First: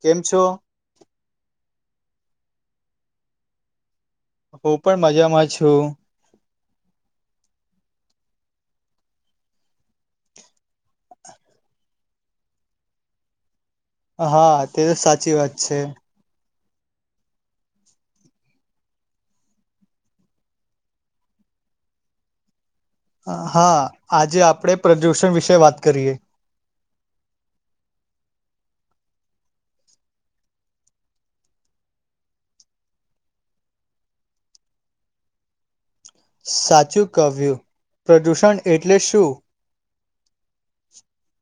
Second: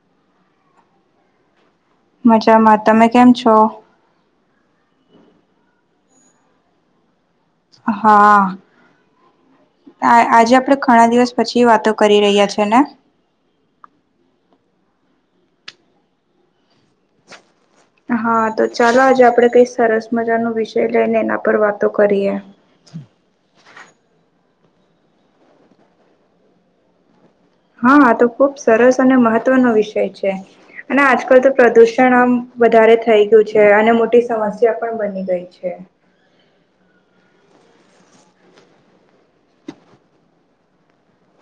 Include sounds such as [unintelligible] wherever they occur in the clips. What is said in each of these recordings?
કેમ છો. મજામાં તમે કેમ છો. હું પણ મજામાં છું. હા આજે આપડે ઘણા દિવસ પછી વાતો કરી રહ્યા છે ને? હા તે તો સાચી વાત છે. હા તો ચાલો આજે આપડે કઈ સરસ મજા નો વિષય લઈને એના પર વાતો કરીએ. હા આજે આપડે પ્રદૂષણ વિશે વાત કરીએ. હા તો ખુબ સરસ અને મહત્વનો વિષય છે અને આજકાલ તો પ્રદુષણ આમ વધારે થઈ ગયું છે અને મોટી સમસ્યા પણ બની ગઈ છે. સાચું કવ્યું પ્રદૂષણ એટલે શું.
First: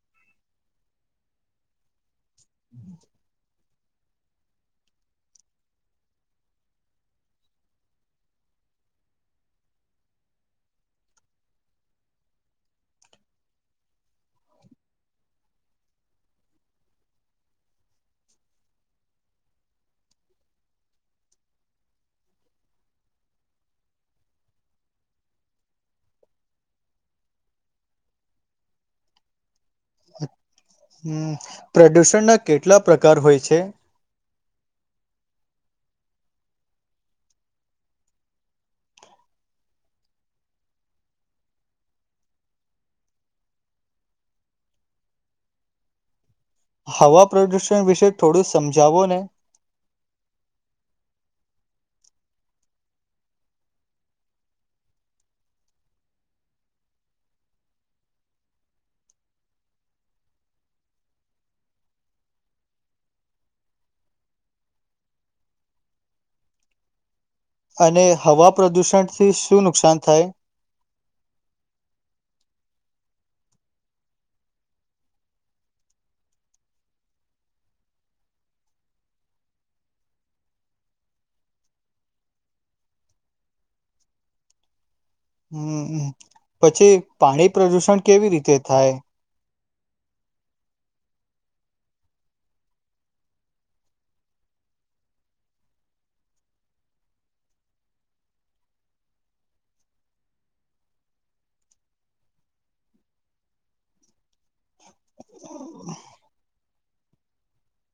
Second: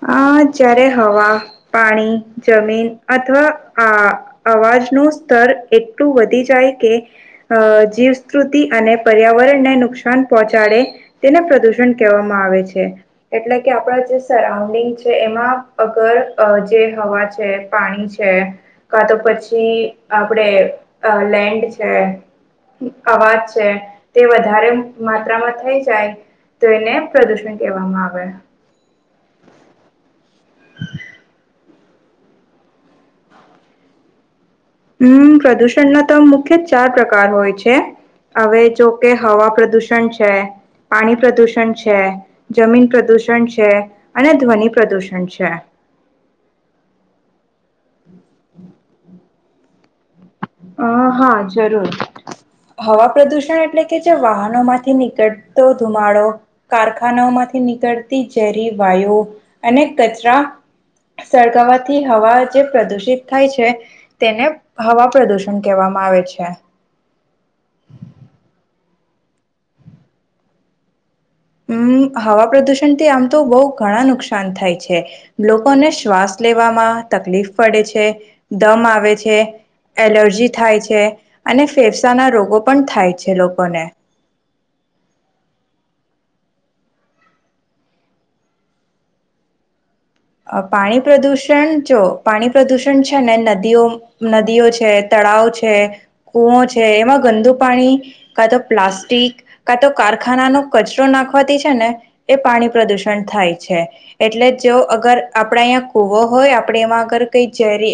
હ જ્યારે હવા પાણી જમીન અથવા આ અવાજનું સ્તર એટલું વધી જાય કે જીવસ્તુતિ અને પર્યાવરણને નુકસાન પહોંચાડે તેને પ્રદુષણ કહેવામાં આવે છે એટલે કે આપણા જે સ. [unintelligible] છે એમાં અગર જે હવા છે પાણી છે કા તો પછી આપણે લેન્ડ છે અવાજ છે તે વધારે માત્રામાં થઈ જાય તો એને પ્રદુષણ કહેવામાં આવે. હમ્મ પ્રદૂષણના કેટલા પ્રકાર હોય છે? હમ્મ પ્રદૂષણનો તો મુખ્ય ચાર પ્રકાર હોય છે હવે જોકે હવા પ્રદુષણ છે, પાણી પ્રદુષણ છે, જમીન પ્રદૂષણ છે અને ધ્વનિ પ્રદુષણ છે. હવા પ્રદુષણ વિશે થોડું સમજાવો ને. અ હા જરૂર હવા પ્રદુષણ એટલે કે જે વાહનો માંથી નીકળતો ધુમાડો કારખાનાઓ માંથી નીકળતી ઝેરી વાયુ અને કચરા સળગાવવાથી હવા જે પ્રદુષિત થાય છે તેને હવા પ્રદુષણન કહેવામાં આવે છે. અને હવા પ્રદૂષણથી શું નુકસાન થાય. હમ હવા પ્રદુષણથી આમ તો બહુ ઘણા નુકસાન થાય છે લોકોને શ્વાસ લેવામાં તકલીફ પડે છે દમ આવે છે એલર્જી થાય છે અને ફેફસાના રોગો પણ થાય છે લોકોને. હમ્મ હમ્મ પછી પાણી પ્રદુષણ કેવી રીતે થાય? પાણી પ્રદુષણ જો પાણી પ્રદુષણ છે ને નદીઓ નદીઓ છે તળાવ છે કૂવો છે એમાં ગંદુ પાણી કા તો પ્લાસ્ટિક કા તો કારખાનાનો કચરો નાખવાથી છે ને એ પાણી પ્રદુષણ થાય છે એટલે જો. અગર આપડે અહીં કુવો હોય આપડે એમાં અગર કઈ ઝેરી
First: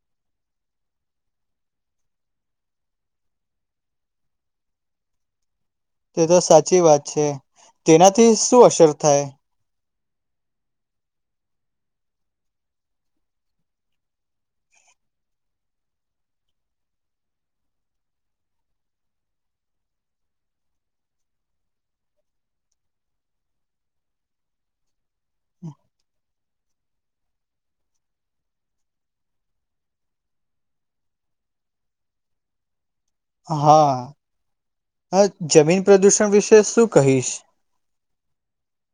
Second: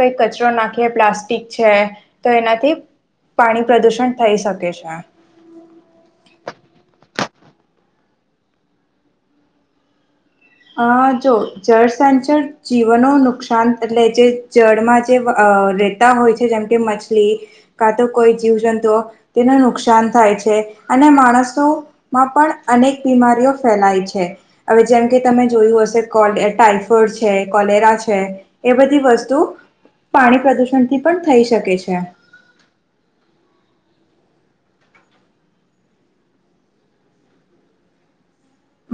કંઈક કચરો નાખીએ પ્લાસ્ટિક છે તો એનાથી પાણી પ્રદુષણ થઈ શકે છે. તે તો સાચી વાત છે. તેનાથી શું અસર થાય. અ જો જળ સંંચળ જીવનો નુકસાન એટલે જે જળમાં જે રહેેતા હોય છે જેમ કે મછલી કા તો કોઈ જીવજંતુઓ તેને નુકસાન થાય છે અને માણસોમાં પણ અનેક બીમારીઓ ફેલાય છે હવે જેમ. તમે જોયું હશે ટાઈફોઈડ છે કોલેરા છે એ બધી વસ્તુ પાણી પ્રદુષણથી પણ થઈ શકે છે. હા હ જમીન પ્રદુષણ વિશે શું કહીશ?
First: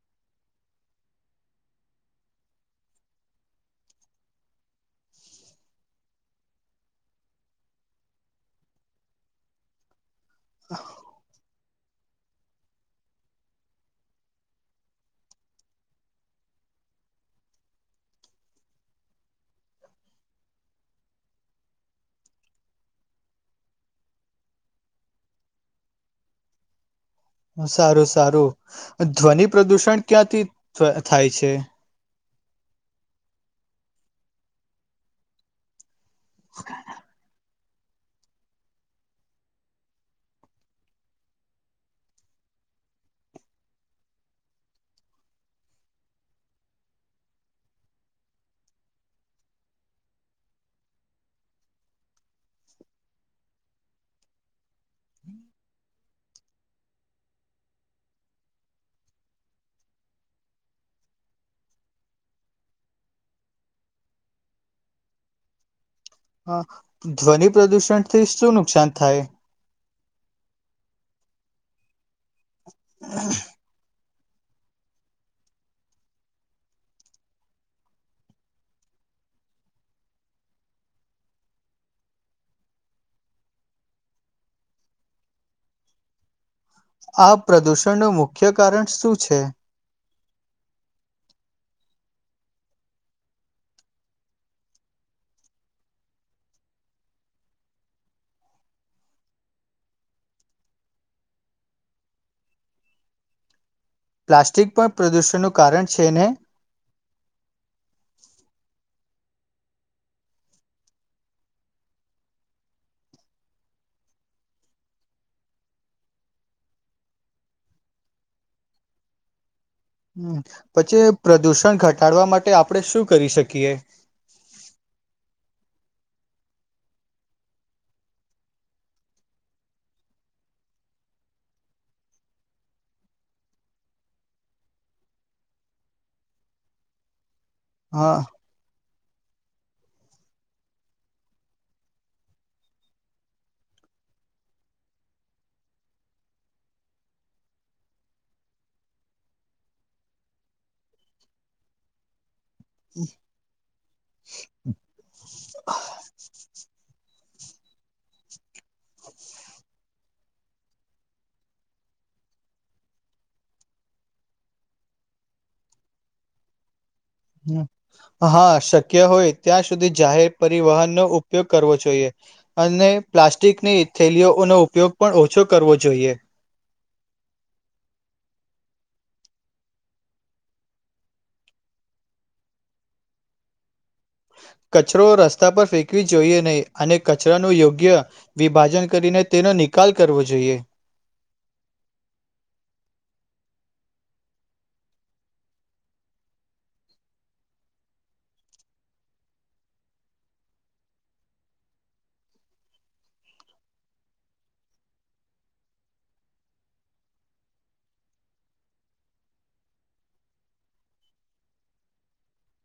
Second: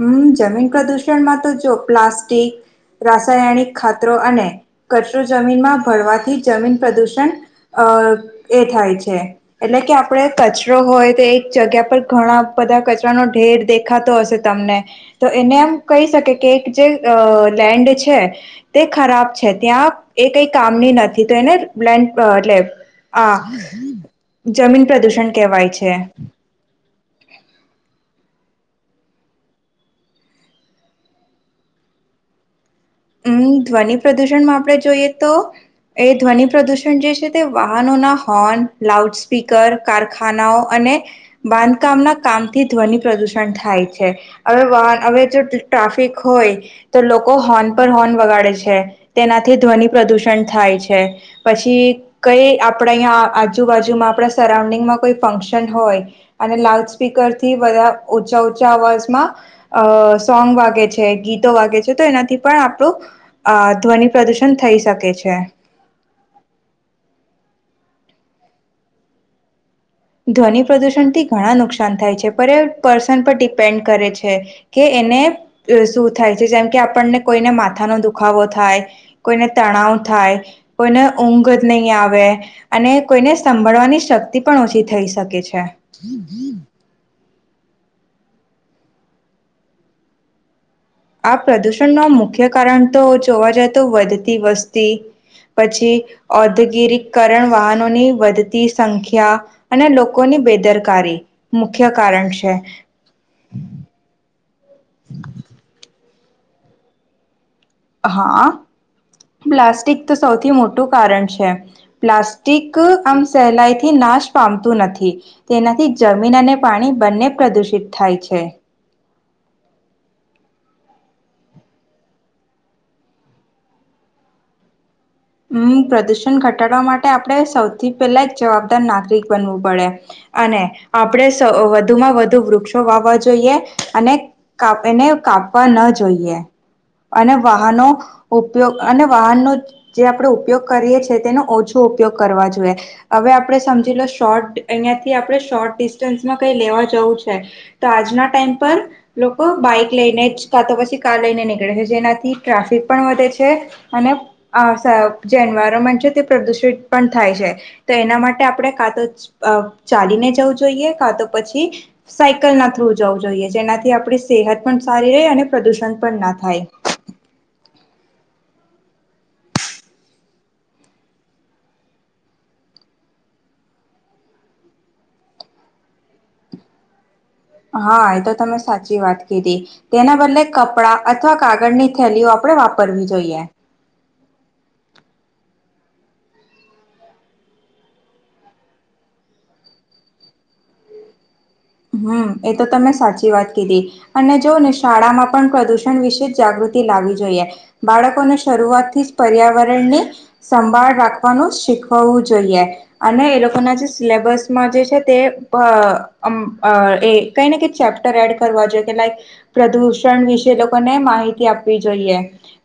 હમ્મ જમીન પ્રદુષણમાં તો જો પ્લાસ્ટિક રાસાયણિક ખાતરો અને કચરો જમીનમાં ભરવાથી જમીન પ્રદુષણ અ એ થાય છે એટલે કે આપડે કચરો હોય તે એક જગ્યા પર ઘણા બધા કચરાનો ઢેર દેખાતો હશે તમને તો એને એમ કહી શકે કે એક જે લેન્ડ છે તે ખરાબ છે. ત્યાં એ કઈ કામની નથી, તો એને લેન્ડ એટલે આ જમીન પ્રદૂષણ કેહેવાય છે. સારું સારું ધ્વનિ પ્રદુષણ ક્યાંથી થાય છે? ઉમમ ધ્વનિ પ્રદુષણમાં આપણે જોઈએ તો એ ધ્વનિ પ્રદૂષણ જે છે તે વાહનો ના હોર્ન, લાઉડ સ્પીકર, કારખાનાઓ અને બાંધકામના કામથી ધ્વનિ પ્રદુષણ થાય છે. હવે વાહ હવે જો ટ્રાફિક હોય તો લોકો હોર્ન પર હોર્ન વગાડે છે. તેનાથી ધ્વનિ પ્રદૂષણ થાય છે. પછી કઈ આપડા અહીંયા આજુબાજુમાં આપડા સરાઉન્ડિંગમાં કોઈ ફંક્શન હોય અને લાઉડ સ્પીકરથી બધા ઉંચા ઉંચા અવાજમાં અ સોંગ વાગે છે, ગીતો વાગે છે. તો એનાથી પણ આપણું અ ધ્વનિ પ્રદૂષણ થઈ શકે છે. હા ધ્વનિ પ્રદુષણ થી શું નુકસાન થાય? ધ્વનિ પ્રદુષણ થી ઘણા નુકસાન થાય છે. પર એ પર્સન પર ડિપેન્ડ કરે છે. [unintelligible] કે એને શું થાય છે, જેમ કે આપણને કોઈને માથાનો દુખાવો થાય, કોઈને તણાવ થાય, કોઈને ઊંઘ નહી આવે, અને કોઈને સાભળવાની શક્તિ પણ ઓછી થઈ શકે છે. આ પ્રદૂષણનું મુખ્ય કારણ શું છે? આ પ્રદૂષણ નું મુખ્ય કારણ તો જોવા જતું વધતી વસ્તી પછી, ઔદગરકરણ, વાહનોની વધતી સંખ્યા, અને લોકોની બેદરકારી મુખ્ય કારણ છે. પ્લાસ્ટિક પણ પ્રદૂષણનું કારણ છે ને! હા પ્લાસ્ટિક તો સૌથી મોટું કારણ છે. પ્લાસ્ટિક આમ સહેલાઈથી નાશ પામતું નથી તેનાથી જમીન અને પાણી બંને પ્રદુષિત થાય છે. હમ્મ પછી પ્રદુષણ ઘટાડવા માટે આપણે શું કરી શકીએ? હમ્મ પ્રદુષણ ઘટાડવા માટે આપણે સૌથી પહેલા એક જવાબદાર નાગરિક બનવું પડે. અને આપણે વધુમાં વધુ વૃક્ષો વાવવા જોઈએ અને એને કાપવા ન જોઈએ, અને વાહનો હા ઉપયોગ અને વાહન ન જે આપણે ઉપયોગ કરીએ છીએ તેનો ઓછો ઉપયોગ કરવા જોઈએ. હવે આપણે સમજી લો શોર્ટ અહીયાયાથી આપણે શોર્ટ ડિસ્ટન્સમાં કઈ લેવા જવું છે તો, આજના ટાઈમ પર લોકો બાઈક લઈને જ કાર તો પછી કા લઈને નીકળે છે જેનાથી ટ્રાફિક પણ વધે છે. અને જે એન્વાયરમેન્ટ છે પ્રદૂષિત પણ થાય છે. તો એના માટે આપણે કાં તો ચાલીને જવું જોઈએ, કાં તો પછી સાયકલ ના થ્રુ જવું જોઈએ, જેનાથી આપણી સેહત પણ સારી રહે અને પ્રદુષણ પણ ના થાય. હા શક્ય હોય ત્યાં સુધી જાહેર પરિવહનનો ઉપયોગ કરવો જોઈએ. અને પ્લાસ્ટિકની થેલીઓનો ઉપયોગ પણ ઓછો કરવો જોઈએ. હા એ તો તમે સાચી વાત કીધી, તેના બદલે કપડાં અથવા કાગળની થેલીઓ આપણેે વાપરવી જોઈએ‌. કચરો રસ્તા પર ફેંકવી જોઈએ નહીં અને કચરાનું યોગ્ય વિભાજન કરીને તેનો નિકાલ કરવો જોઈએ. હમ્મ એ તો તમે સાચી વાત કીધી. અને જોઓ ને શાળામાં પણ પ્રદુષણ વિશે જાગૃતિ લાવવી જોઈએ. બાળકોને શરૂઆત થી જ પર્યાવરણની સંભાળ રાખવાનું શીખવવું જોઈએ. અને એ લોકોના જે સિલેબસમાં જે છે તે એ કઈ ને કે ચેપ્ટર એડ કરવા જોઈએ કે લાઈક પ્રદૂષણ વિશે લોકોને માહિતી આપવી જોઈએ.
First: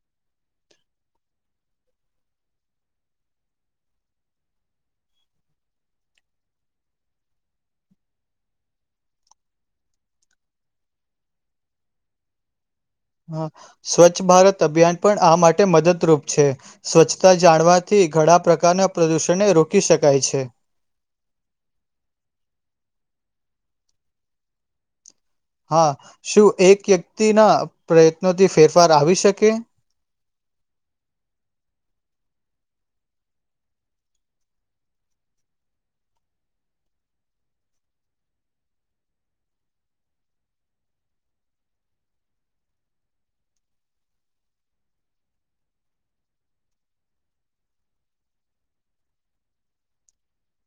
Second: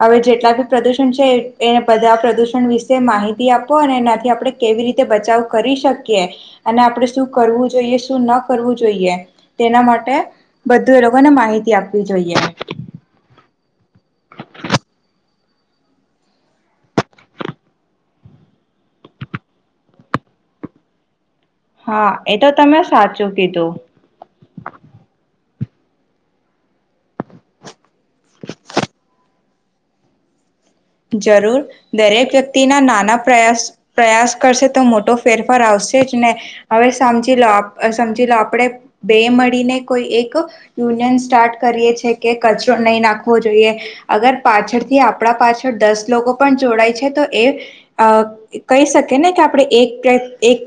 હવે જેટલા બી પ્રદૂષણ છે, એ બધા પ્રદૂષણ વિશે માહિતી આપો અને એનાથી આપણે કેવી રીતે બચાવ કરી શકીએ અને આપણે શું કરવું? જોઈએ શું ન કરવું જોઈએ, તેના માટે બધું એ લોકોને માહિતી આપવી જોઈએ. સ્વચ્છ ભારત અભિયાન પણ આ માટે મદદરૂપ છે. સ્વચ્છતા જાણવાથી ઘણા પ્રકારના પ્રદૂષણને રોકી શકાય છે. હા એ તો તમે સાચું કીધું. હા શું એક વ્યક્તિના પ્રયત્નોથી ફેરફાર આવી શકે? જરૂર. દરેક વ્યક્તિના નાના પ્રયાસ પ્રયાસ કરશે, તો મોટો ફેરફાર આવશે જ ને. હવે સમજી લો સમજી લો આપણે બે મળીને કોઈ એક યુનિયન સ્ટાર્ટ કરીએ છે કે કચરો નહીં નાખવો જોઈએ અગર પાછળથી આપણા પાછળ દસ લોકો પણ જોડાય છે. તો એ કહી શકે ને કે આપણે એક એક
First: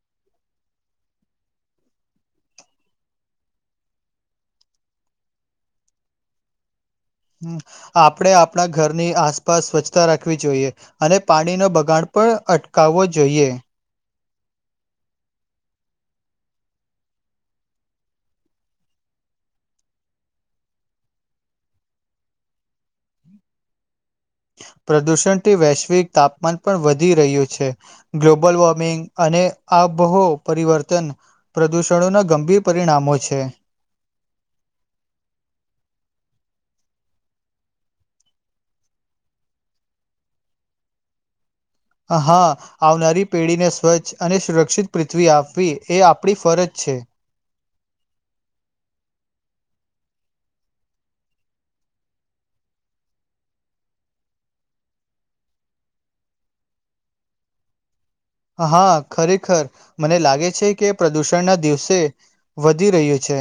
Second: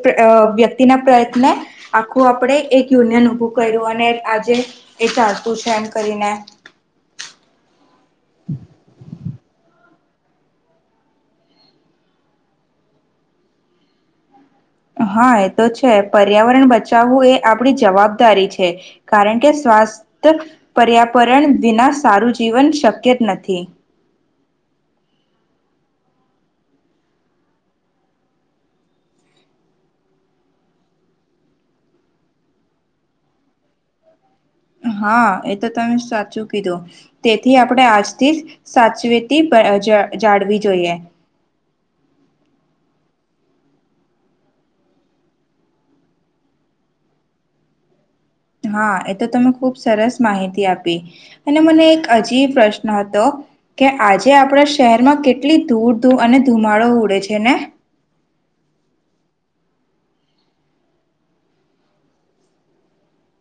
વ્યક્તિના પ્રયત્ને આખું આપણે એક યુનિયન ઉભું કર્યું. અને આજે એ ચાલતું છે એમ કરીને. હમ્મ. આપળે આપળા ઘરની આસપાસ સ્વચ્છ તા રાખવી જોઈએ અને પાણીનો બગાડ પણ અટકાવવો જોઈએ. હા, એ તો છે. પર્યાવરણ બચાવવું એ આપણી જવાબદારી છે. કારણ કે, સ્વાસ્થ પર્યાપરણ દીના સારું જીવન શક્ય જ નથી. પ્રદૂષણથી વૈશ્વિક તાપમાન પણ વધી રહ્યું છે. ગ્લોબલ વોર્મિંગ અને આબહો પરિવર્તન પ્રદૂષણોના ગંભીર પરિણામો છે. હા, એ તો તમે સાચું કીધું તેથી આપણે આજથી જ સાચવેતી પ જ જાળવી જોઈએ. હા, આવનારી પેળીને સ્વચ્છ અને સુરક્ષિત પૃથ્વી આપવી એ આપણી ફરજ છે. હા, એ તો તમે ખુબ સરસ માહિતી આપી અને મને એક અજી પ્રશ્ન હતો કે આજે આપણા શહેરમાં કેટલી ધૂળ ધૂળ અને ધુમાડો ઉડે છે ને? હા, ખરેખર. મને લાગે છે કે પ્રદૂષણના દિવસે વધી રહ્યું છે.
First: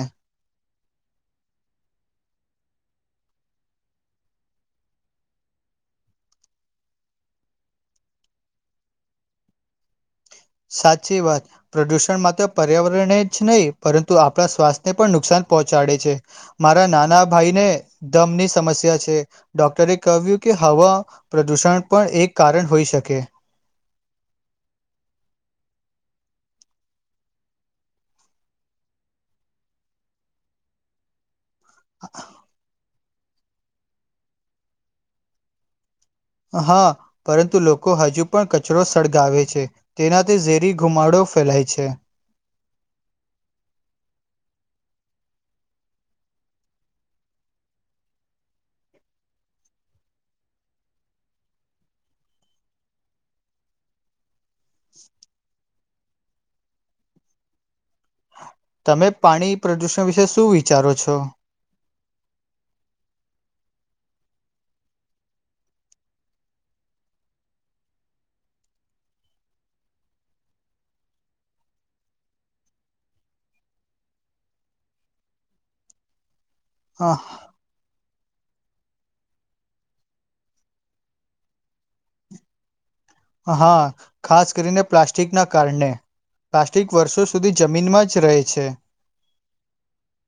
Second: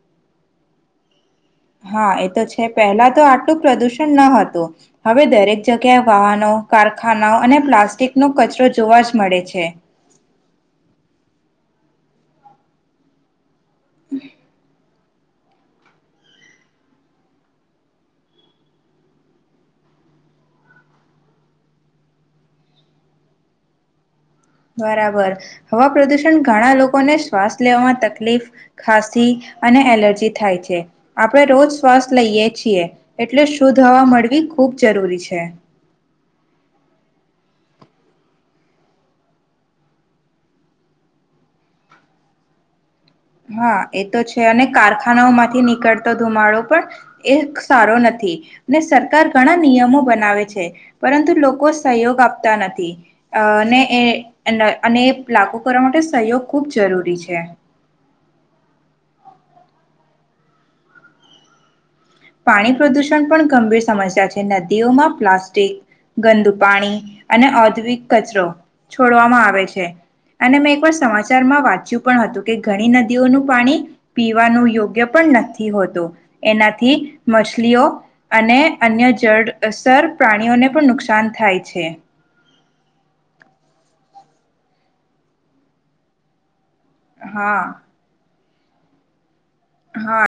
હા, એ તો છે. પહેલા તો આટલું પ્રદુષણ ન હતું, હવે દરેક જગ્યાએ વાહનો, કારખાનાઓ અને પ્લાસ્ટિકનો કચરો જોવા જ મળે છે. સાચી વાત. પ્રદુષણ માત્ર પર્યાવરણે જ નહી પરંતુ આપણા સ્વાસ્થ્યને પણ નુકસાન પહોંચાડે છે. મારા નાના ભાઈને દમની સમસ્યા છે. ડોક્ટરે કવ્યુ કે હવા પ્રદૂષણ પણ એક કારણ હોઈ શકે. બરાબર. હવા પ્રદુષણ ઘણા લોકોને શ્વાસ લેવામાં તકલીફ, ખાંસી અને એલર્જી થાય છે. આ પળે રોજ શ્વાસ લઈએ છીએ. એટલે શુદ્ધ હવા મળવી ખૂબ જરૂરી છે. હા, પરંતુ લોકો હજુ પણ કચરો સળગાવે છે. તેનાથી ઝેરી ઘુમાડો ફેલાય છે. હા, એ તો છે અને કારખાનાઓ માંથી નીકળતો ધુમાડો પણ એ સારો નથી ને સરકાર ઘણા નિયમો બનાવે છે. પરંતુ લોકો સહયોગ આપતા નથી અને એ એન અને એ લાગુ કરવા માટે સહયોગ ખૂબ જરૂરી છે. મે પાણી પ્રદૂષણ વિશે શું વિચારો છો? પાણી પ્રદુષણ પણ ગંભીર સમસ્યા છે નદીઓમાં પ્લાસ્ટિક, ગંદુ પાણી, અને ઔદગિક કચરો, છોડવામાં આવે છે, અને મેં એકવાર સમાચારમાં વાંચ્યું પણ હતું કે ઘણી નદીઓનું પાણી પીવાનું યોગ્ય પણ નથી હોતું, એના અ, મછલીઓ. અને અન્ય જળસર પ્રાણીઓને પણ નુકસાન થાય છે. હા, ખાસ કરીને પ્લાસ્ટિકના કારણે. પ્લાસ્ટિક વર્ષો સુધી હા જમીનમાં જ રહે છે. હા,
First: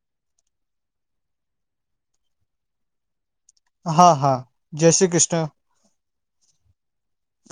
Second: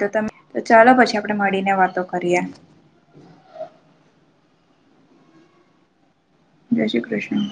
તો તમે ચાલો પછી આપણેે મળીને વાતો કરીએ. હા હા જય શ્રી કૃષ્ણ. જય શ્રી કૃષ્ણ.